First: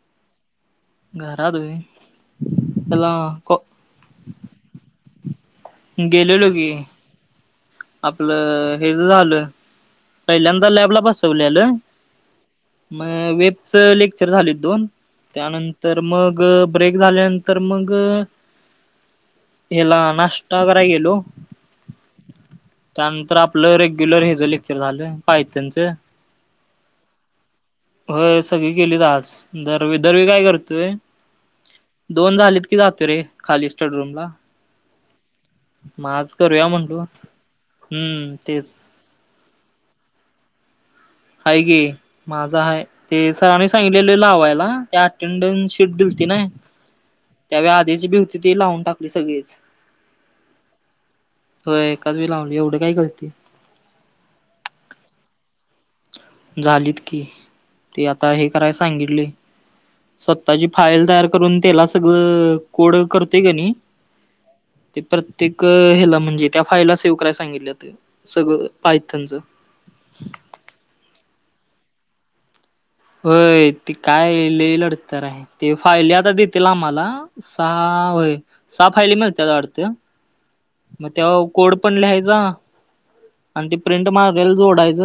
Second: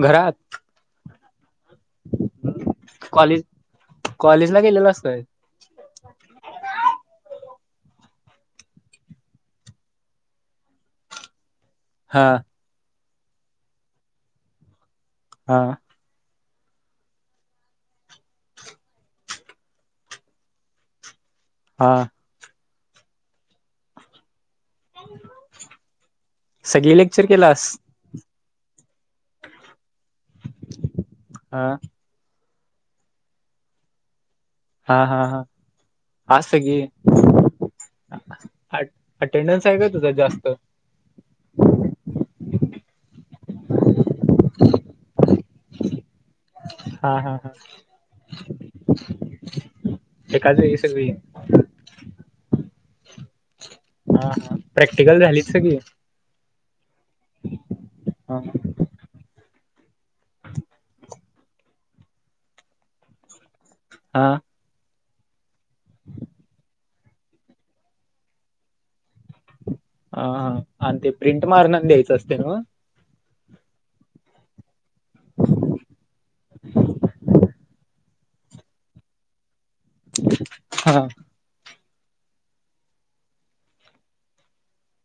घरात. घरा होय तुला कॉलेज क कॉलेजला गेलेलास काय? गेलेलो की. आपलं हेच झालं पहिल्यांदा लॅबला बसवलेलं हा. म वेबच लेक्चर झालीत दोन हा त्यानंतर मग ब्रेक झाल्यानंतर मग हेला नाष्टा कराय गेलो. हा त्यानंतर आपलं रेग्युलर हे झाले ते झालं. पाय त्यांचं सगळी लेक्चर केलास? होय. सगळी गेलीत आज, दरवेळी दरवेळी काय करतोय हा दोन झालेत की, जातो रे, खाली स्टडरूम ला हा हा हा म आज करूया म्हणलो. हम्म तेच अटेंडन्स हाय का तुझा जास्त हाय की, माझा हाय, ते सरांनी सांगलेले लावायला, त्या अटेंडन्स शीट दिलती नाय हा हा हा त्यावेळी आधीच बी होती, ती लावून टाकली सगळीच एकाच वेळी सगळी हो एकाच वेळी लावली, एवढ काय कळती हा हा, प्रॅक्टिकल झालीच सगळी झालीत की, तती आता हा हे कराय सांगितलय स्वतःची फाईल तयार करून त्याला सगळ कोड करतोय क नी हां ते प्रत्येक हेला म्हणजे त्या फाईलला सेव्ह करायला सांगितल्यात. सगळं पाहय त्यांचं आ आणि ते प्रिंट मारणार द्यायचं असतय नव्ह. होय ते काय लय लढतत हाय. ते फायली आता देतील आम्हाला, सहा व्हय सहा फायली मिळत्यात वाडत. हा म त्यावव कोड पण लिहायचा. आणि ते प्रिंट मागारी जोडायच.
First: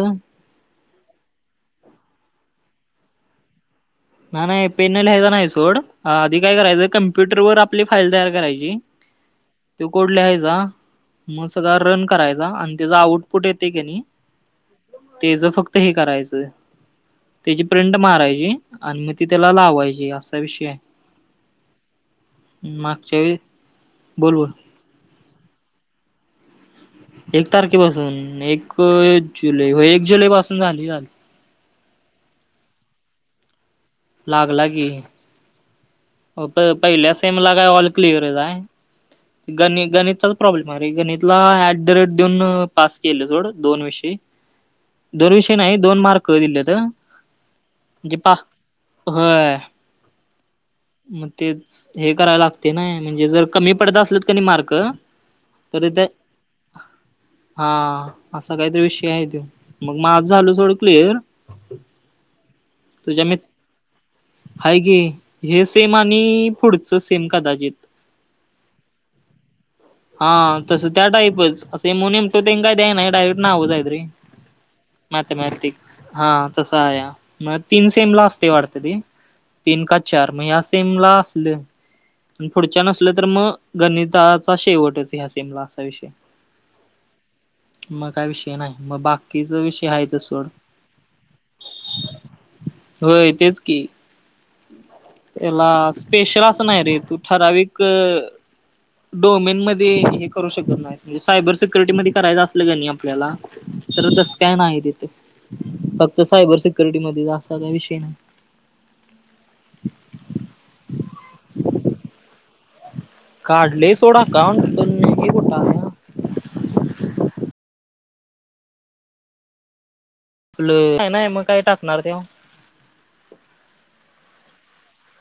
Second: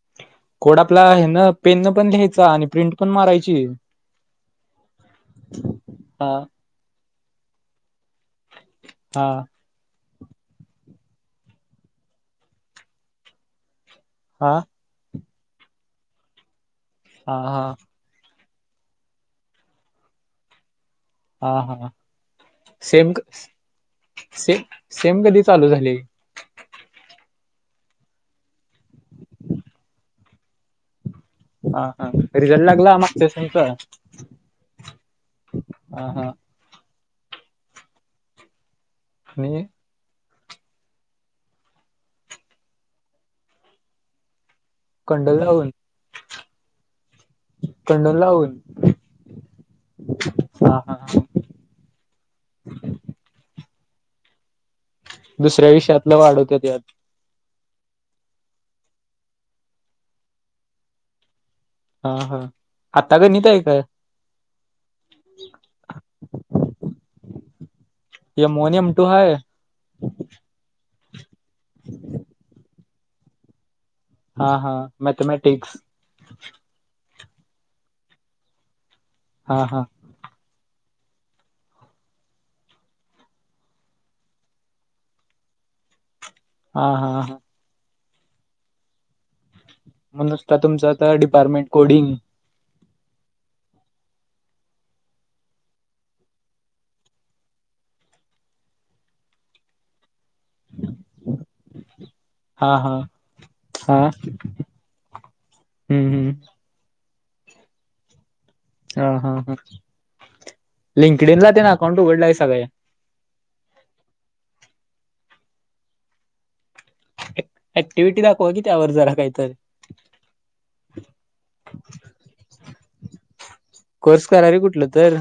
कोड आपला हेन पेन न पण लिहायचा. आणि प्रिंट पण मारायची. नाय नाय पेन न लिहायचा नाय सोड, हा आधी काय करायचं कम्प्युटर वर आपली फाईल तयार करायची. हा तो कोड लिहायचा. म सगळळा रन करायचा. आणि त्याचा आउटपुट येतय कनी हा तेज फक्त हे करायचं, हा त्याजी हा प्रिंट मारायची. आणि म ती त्याला लावायची असा विषय हाय. हा हा, सेम मागच्या क वेळी बोल बोल सेम सेम कधी चालू झाली. एक तारखेपासून, एक जुलै हो एक जुलै पासून झाली झाली. हा हा, रिझल्ट लागला मागच्या वेळेस ह्याचा लागला की हा हा प पहिल्या सेमला का ऑल क्लिअरचं हाय आणि गणी गणितचा हो प्रॉब्लेम आरे गणितला ऍट द रेट देऊन पास केलं सोड, दोन विषयी दोर कंडल विषय लावून नाय, दोन मार्क दिलेत. म्हणजे कंडल पा लावून होय. हा हा मग तेच हे करायला लागतय नाय, म्हणजे जर कमी पडत असलत कनय मार्क दुसऱ्या ते विषयातलं वाढवता त्यात हा असा कायतरी विषय हाय त्यो मग माज झाल सोडं क्लिअर हा हा, आता तुझ्या मी गणित हाय काय? हाय की, हे सेम आणि पुढचं सेम कदाचित एम वन एम टू हाय व्हय. हा तसं त्या टाईपच असं एम वन, एम टू तेनं काय द्या नाय डायरेक्ट नावच हायत रे हा हा मॅथमॅटिक्स हा तस आहे म तीन सेम ला असतय वाटत ती‌ हा हा तीन का चार मग हया सेमला असल. पुढच्या नसल तर मग गणिताचा शेवटच ह्या सेमला असा विषय आहे. हा हा हां मग काय विषय नाही, मग बाग, कीच विषय आहेत. मग नुसता तुमचा आता डिपार्टमेंट कोडिंग. होय तेच की. याला स्पेशल अस नाही रे तू ठराविक डोमेन मध्ये. करू शकत नाही म्हणजे सायबर सिक्युरिटी मध्ये करायच असल की हा नाही हा आपल्याला हा तर तस काय नाही तिथे. फक्त हम्म हम्म सायबर सिक्युरिटीमध्ये असा काय विषय नाही. हा हा हां लिंकडेनला ते ना अकाउंट उघडला आहे सगळ्यांनी. काढले सोडा काम. ऍक्टिव्हटी दाखवा की त्यावर जरा काहीतर. काय नाही मग काय टाकणार तो? कोर्स करा रे कुठल तर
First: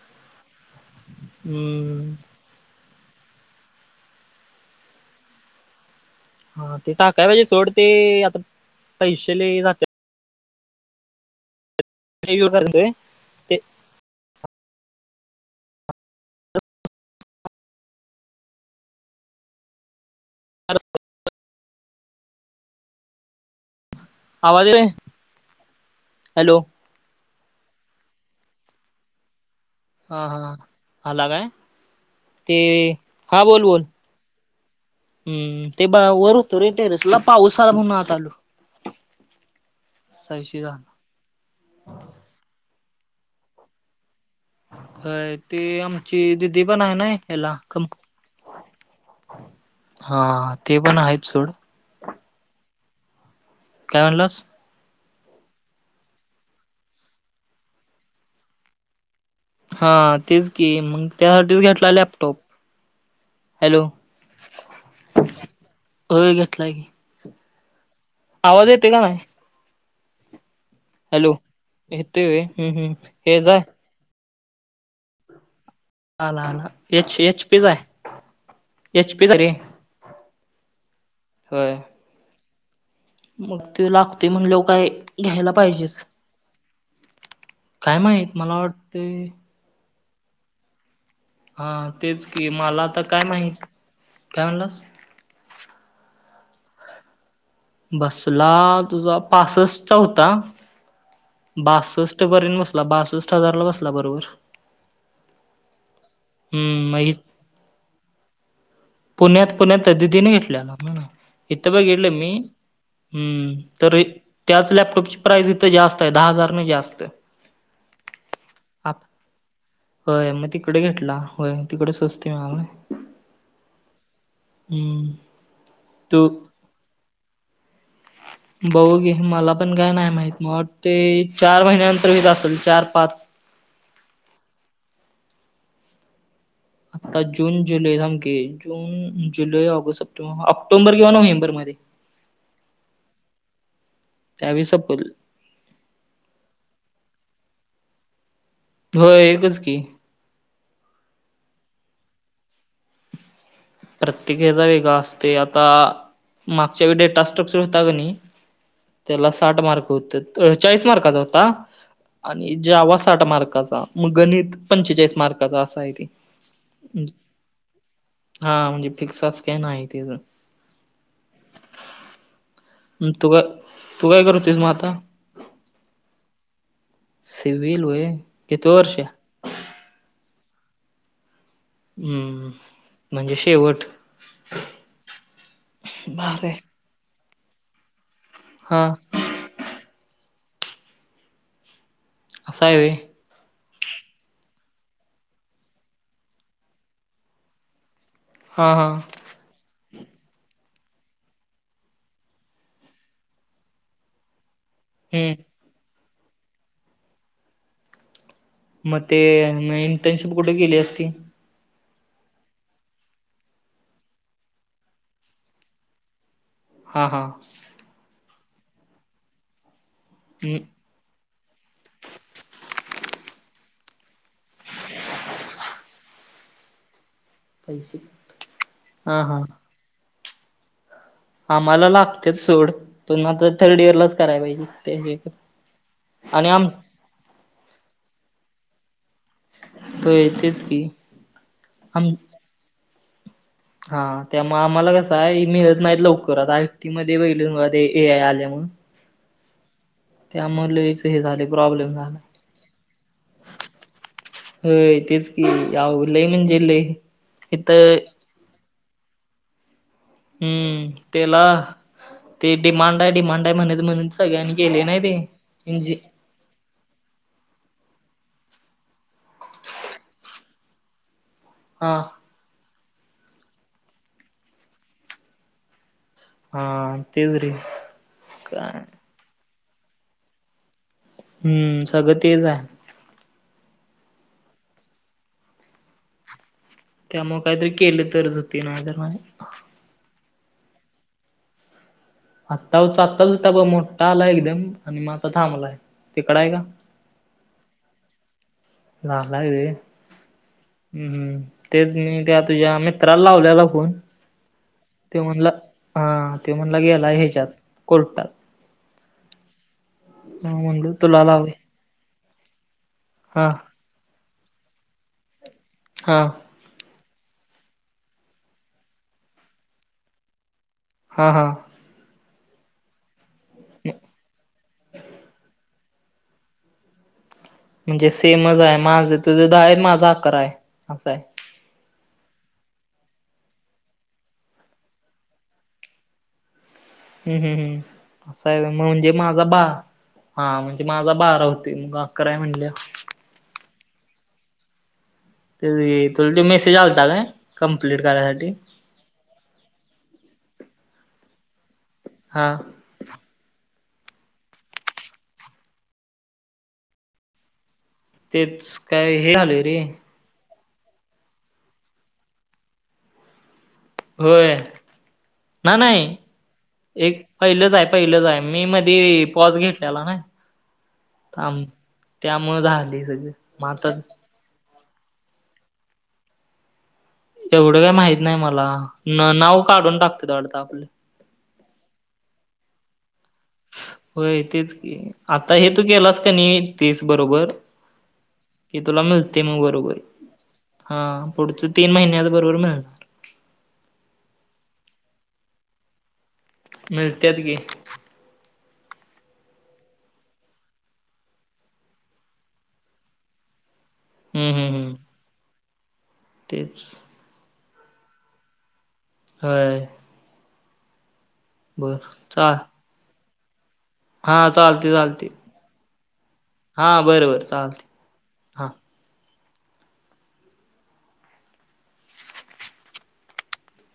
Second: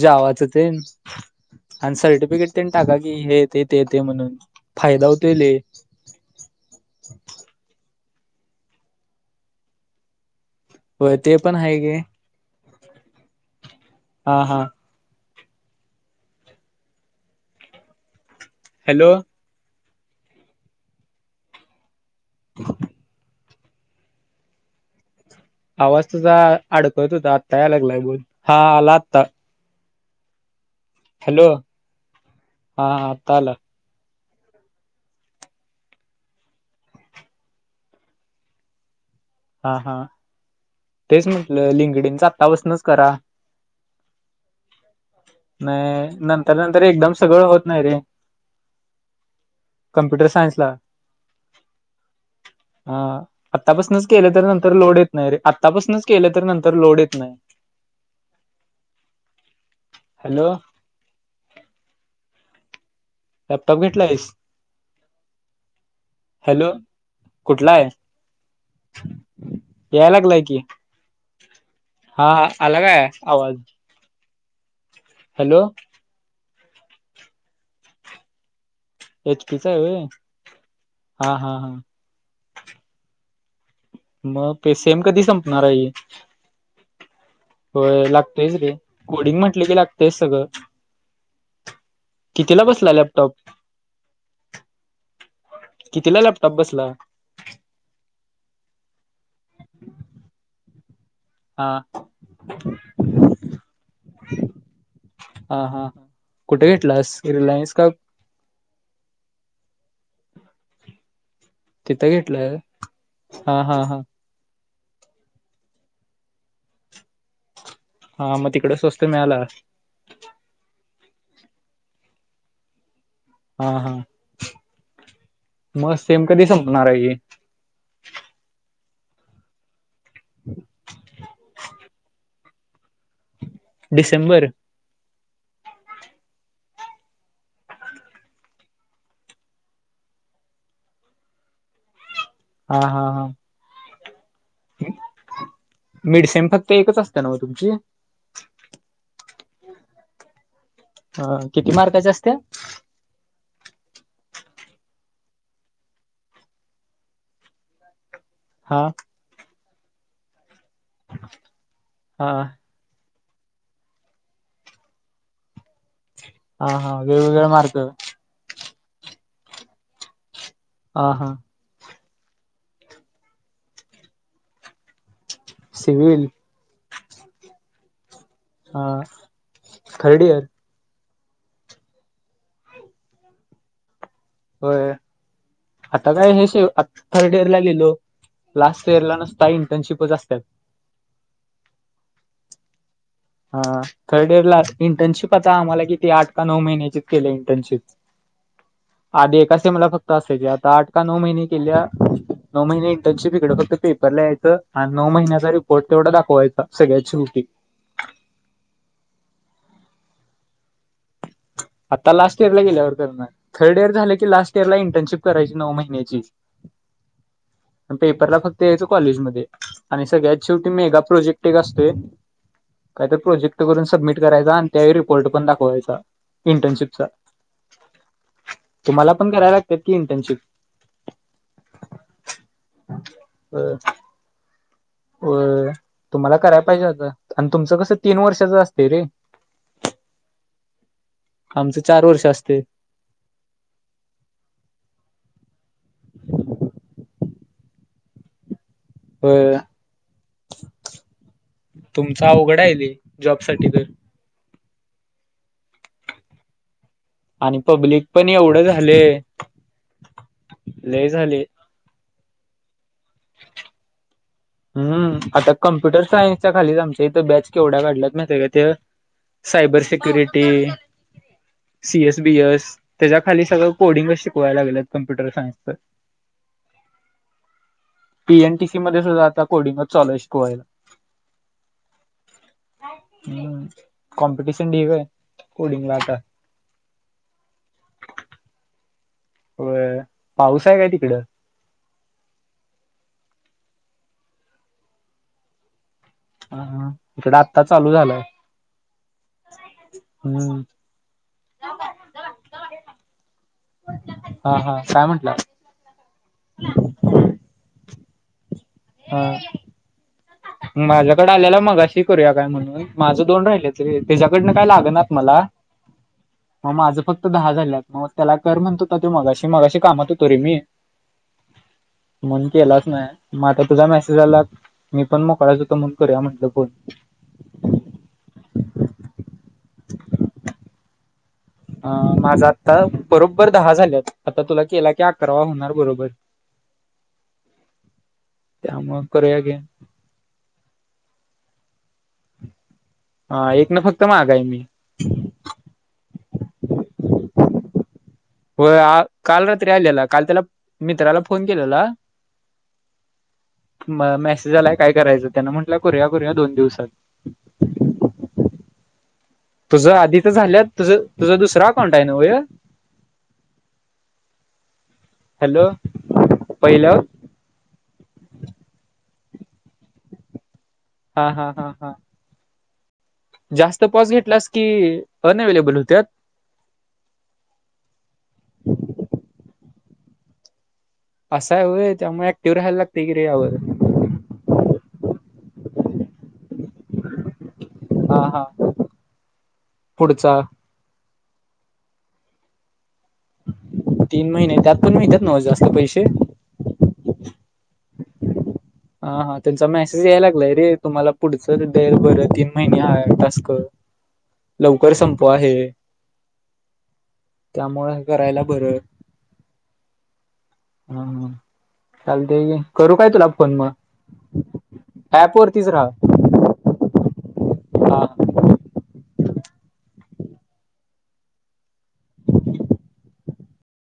जावाच ते आणि हम्म सर्टिफिकेट टाका की हेे ते ते ते म्हणून फायदा होतोय लय. हा ते टाकाय पाहिजे सोड ते आता पैशे लय जातेत. होय ते पण आहे की. [unintelligible] करतय. हां हां हॅलो अ [inaudible] [inaudible] आवाज येतोय? आवाज तुझा हॅलो अडकळत होता आता याय लागलाय मण हा आला आत्ता. हां हां आला हॅलो काय? ते हा हा आत्ता हां आला बोल बोल. हम्म ते ब वर होतो रे टेरेसला पाऊस आला म्हणून आता आलो. [inaudible] हां हां असा विषय झाला तेच म्हंटल लिंगडींच आत्तापासनच करा. होय ते नाही आमची नंतर दिदी नंतर पण आहे ना एकदम सगळं ह्याला होत नाही कम रे कम्प्युटर हां ते पण आहेत सोड. हां काय आतापासनच केल म्हणलास तर नंतर तर लोड येत नाही रे आत्तापासूनच केल तर नंतर लोड येत नाही. हां तेच हॅलो की मग त्यासाठीच घेतला लॅपटॉप. लॅपटॉप हॅलो घेतलायस होय घेतलाय की. कुठलाय. आवाज येतोय का नाही? याय लागलाय कि, हॅलो येतोय हा व्हय हम्म आला हम्म काय हेज आवाज? हाय हॅलो आला आला एच एच पी चा य. एच पी चा चे. हा हा हा लागतय मग म्हणल्यावर पे काय सेम कधी घ्यायला संपणार आहे? पाहिजेच काय होय माहित लागतयच मला रे वाटतय कोडिंग म्हटल की लागतयच सगळ. हा तेच की मला बसला आता काय लॅपटॉप माहित? काय म्हणलास? कितीला लॅपटॉप बसला? बसला तुझा पासष्टचा होता. हा बासष्ट पर्यंत बसला बासष्ट हजारला बसला बरोबर हा हा हा कुठे हम्म मग घेतलास रिलायन्स का? पुण्यात पुण्यात दिदीन घेतला. इथं बघितलं तिथं मी घेतलाय हम्म हा हा तर हा त्याच लॅपटॉपची प्राईज इथे जास्त आहे दहा हजारने जास्त हा मग तिकडे आप स्वस्त मिळाला. होय मग तिकडे घेेतला हो तिकडे स्वस्त मिळाला. ह हा हम्म मग सेम तू कधी संपणार आहे हे बघू की मला पण काय नाही? माहित मला वाट ते चार महिन्यानंतर होेत असेल. चार पाच डिसेंबर आता जून जुलै बघूया की जून जुलै ऑगस्ट सप्टेंबर ऑक्टोंबर किंवा नोव्हेंबर मध्ये हा हा हा त्यावेळी सपल. मिडसेम फक्त एकच असतं ना मग तुमची हो एकच की, ह किती मार्काच्या असत्या? प्रत्येक हेचा वेगळा असते आता मागच्या वेळी डेटास्ट्रक्चर होता ग नाही. हा त्याला साठ मार्क होते चाळीस मार्काचा होता हा आणि ज्यावा साठ मार्काचा मग गणित पंचेचाळीस मार्काचा असा आहे ते हा हा वेगवेगळे मार्क हा म्हणजे फिक्स स्कॅन आहे तच ह हां तू का तू काय करूतेस मग आता सिविल सिवल व हा थर्ड इयर हम्म म्हणजे शेवट होय आता काय हे भारी हाय. शे आ थर्ड इयरला लिहिलो हा लास्ट इयरला नसत. का इंटर्नशिपच असतात. असं आहे होय. हा थर्ड इयर ला इंटर्नशिप आता आम्हाला किती आठ का नऊ महिन्याचीच केले इंटर्नशिप हा हा आधी एका से मला फक्त असायचे आता आठ का नऊ महिने केल्या नऊ महिने इंटर्नशिप इकडं फक्त पेप यायचं आणि नऊ हम्म महिन्याचा रिपोर्ट तेवढा दाखवायचा सगळ्यात शेवटी मग ते इंटर्नशिप कुठे केली असती? आता लास्ट इयर ला गेल्यावर त्यांना थर्ड इयर झाले की लास्ट इयर ला इंटर्नशिप करायची नऊ महिन्याची हा हा प पेपरला फक्त याेतो कॉलेजमध्ये आणि सगळ्यात हम्म शेवटी मेगा प्रोजेक्ट. प्र्येक असते काहीत प्रोजेक्ट करून सबमिट करायचा आणि त्या रिपोर्ट पण दाखवायचा. इंटर्नशिपचा. पैसे तुम्हाला हा पण हा कराला लागत की इंटर्नशिप. आम्हाला लागते सोड पण आता थर्ड इयर लाच कराय पाहिजे. अ त्याशिवाय तुम्हाला आणि करायला आम पाहिजे होता आणि तुमचं कसं तीन वर्षाच असते रे. होय तेच की. आमचं चार वर्ष असतंय. हा त्यामुळे आम्हाला कसं आहे मिळत नाहीत लवकर. आय टी मध्ये बघितलं ना बघा ते ए आय आल्या म्हण हो लईच हे झाले प्रॉब्लेम झाला. तुमचा अवघड आहे जॉब साठी तर होय तेच की ते अवघड लय म्हणजे लय आणि पब्लिक पण एवढं झाले. हम्म लय झाले. त्याला ते डिमांड आहे डिमांड आहे म्हणेत म्हणे सग हम्म आता कम्प्युटर सायन्सच्या खालीच आमच्या इथं बॅच केवढ्या घढल्यात माहित आहे का? ते सायबर सक्युरिटी, हां सी एस बी एस त्याच्या खाली सगळं कोडिंगच शिकवायला लागलेत कम्प्युटर सायन्सच. हा ते जरी आत्ता कोडिंगच चालू आहे शिकवायला. हम्म सगळं तेच आहे. हम्म कॉम्पिटिशन [unintelligible] हाय कोडींगला आता. त्यामुळे काहीतरी केलं तरच होती ना तर नाय. होय, पाऊस आहे काय तिकडं? आत्ता होता आत्ताच होता बघा मोठा आला एकदम आणि मग आता थांबलाय. तिकडं आहे का? ह इकडे आता चालू झालंय. [unintelligible] हम्म. ह् हम तेच मी त्या तुझ्या मित्राला लावलेला फोन. हा हा. काय ते म्हंटला? म्हणला हा ते म्हणला गेला ह्याच्यात कोर्टात. हा. मग म्हणलो तुला माझ्याकडे लावूया आल्याला मघा ती. करूया काय म्हणून माझं दोन हा राहिले त त्याच्याकडनं काय लागेनात मला. हां. मग माझं फक्त दहा झालंत. मग त्याला कर म्हणत होता ते मगाशी. मगाशी कामात होतो रे मी हा हा. म्हण केलाच नाही. मग आता तुझा मेसेज झाला. पण मोकळाच होतो मण करू या म्हटलं फोन. म्हणजे सेमच आहे माझं तुझं दहा आहे माझा अकरा आहे असा आहे. अ माझा आता बरोबर दहा झाल्यात आता तुला केला की अकरावा होणार बरोबर. हम्म हम् हम्म असं आहे त्यामुळे म्हणजे करूया माझा की बा. हा म्हणजे माझा बारा होते मग अकरा आहे म्हणल्या हा एक ना फक्त माग हाय मी. त तुला ते मेसेज आलत ना कम्प्लीट करायसाठी. हो काल रात्री आलेला काल त्याला मित्राला फोन केलेला. हा. म मेसेज आलाय काय करायचं त्याना म्हटलं करूया करूया दोन दिवसात. तेचं कायं हे झाले. तुझं आंधी तरं झाल्यां तुझं तुझं दुसरां अकाउंट हांय नव्हं हे. होयं नां नाहीं पहिलं एक पहिलंच आहे पहिलंच आहे मी मध्यें पॉज घेतलेला नां हा थांब त्यां मुळे झाले सगळं. जास्तं पॉस घेतलांस की अनंअवेलेबल होत्यां. एवढं कांहीं माहित नाहीं मलां. नांव काढूंन टाकतांत वाटतं आपले. असां आहे वयं त्यांमुळे क्टिव्ह राहांयला लागते की रे यांवर होयं तेचं आंता हे तू ग केलांस कां नाहीं तेचं बरोबर हा हा कि तुंला मिळते मुगूं बरोबर पुढचा हां पुढचे तीनं महिन्यां पक्कं बरोबर मिळणारं तीनं महिने त्यांत पणं मिळतातं नी जास्तं पैसे मिळत्यात की हांऊ हां त्यांचा मेसेज यायला लागलात रे तुम्हांला पुढचं बरं तीनं महिने टस्कं हम्म लवकरं संपवांहे टिप्स त्यांमुळे हे करायला बरं हँय हम्मं हम्मं हं चालते करूं कायं तुला फोन मंग े हां हां चालते चालते तिसरां हां बरोबर चालते हा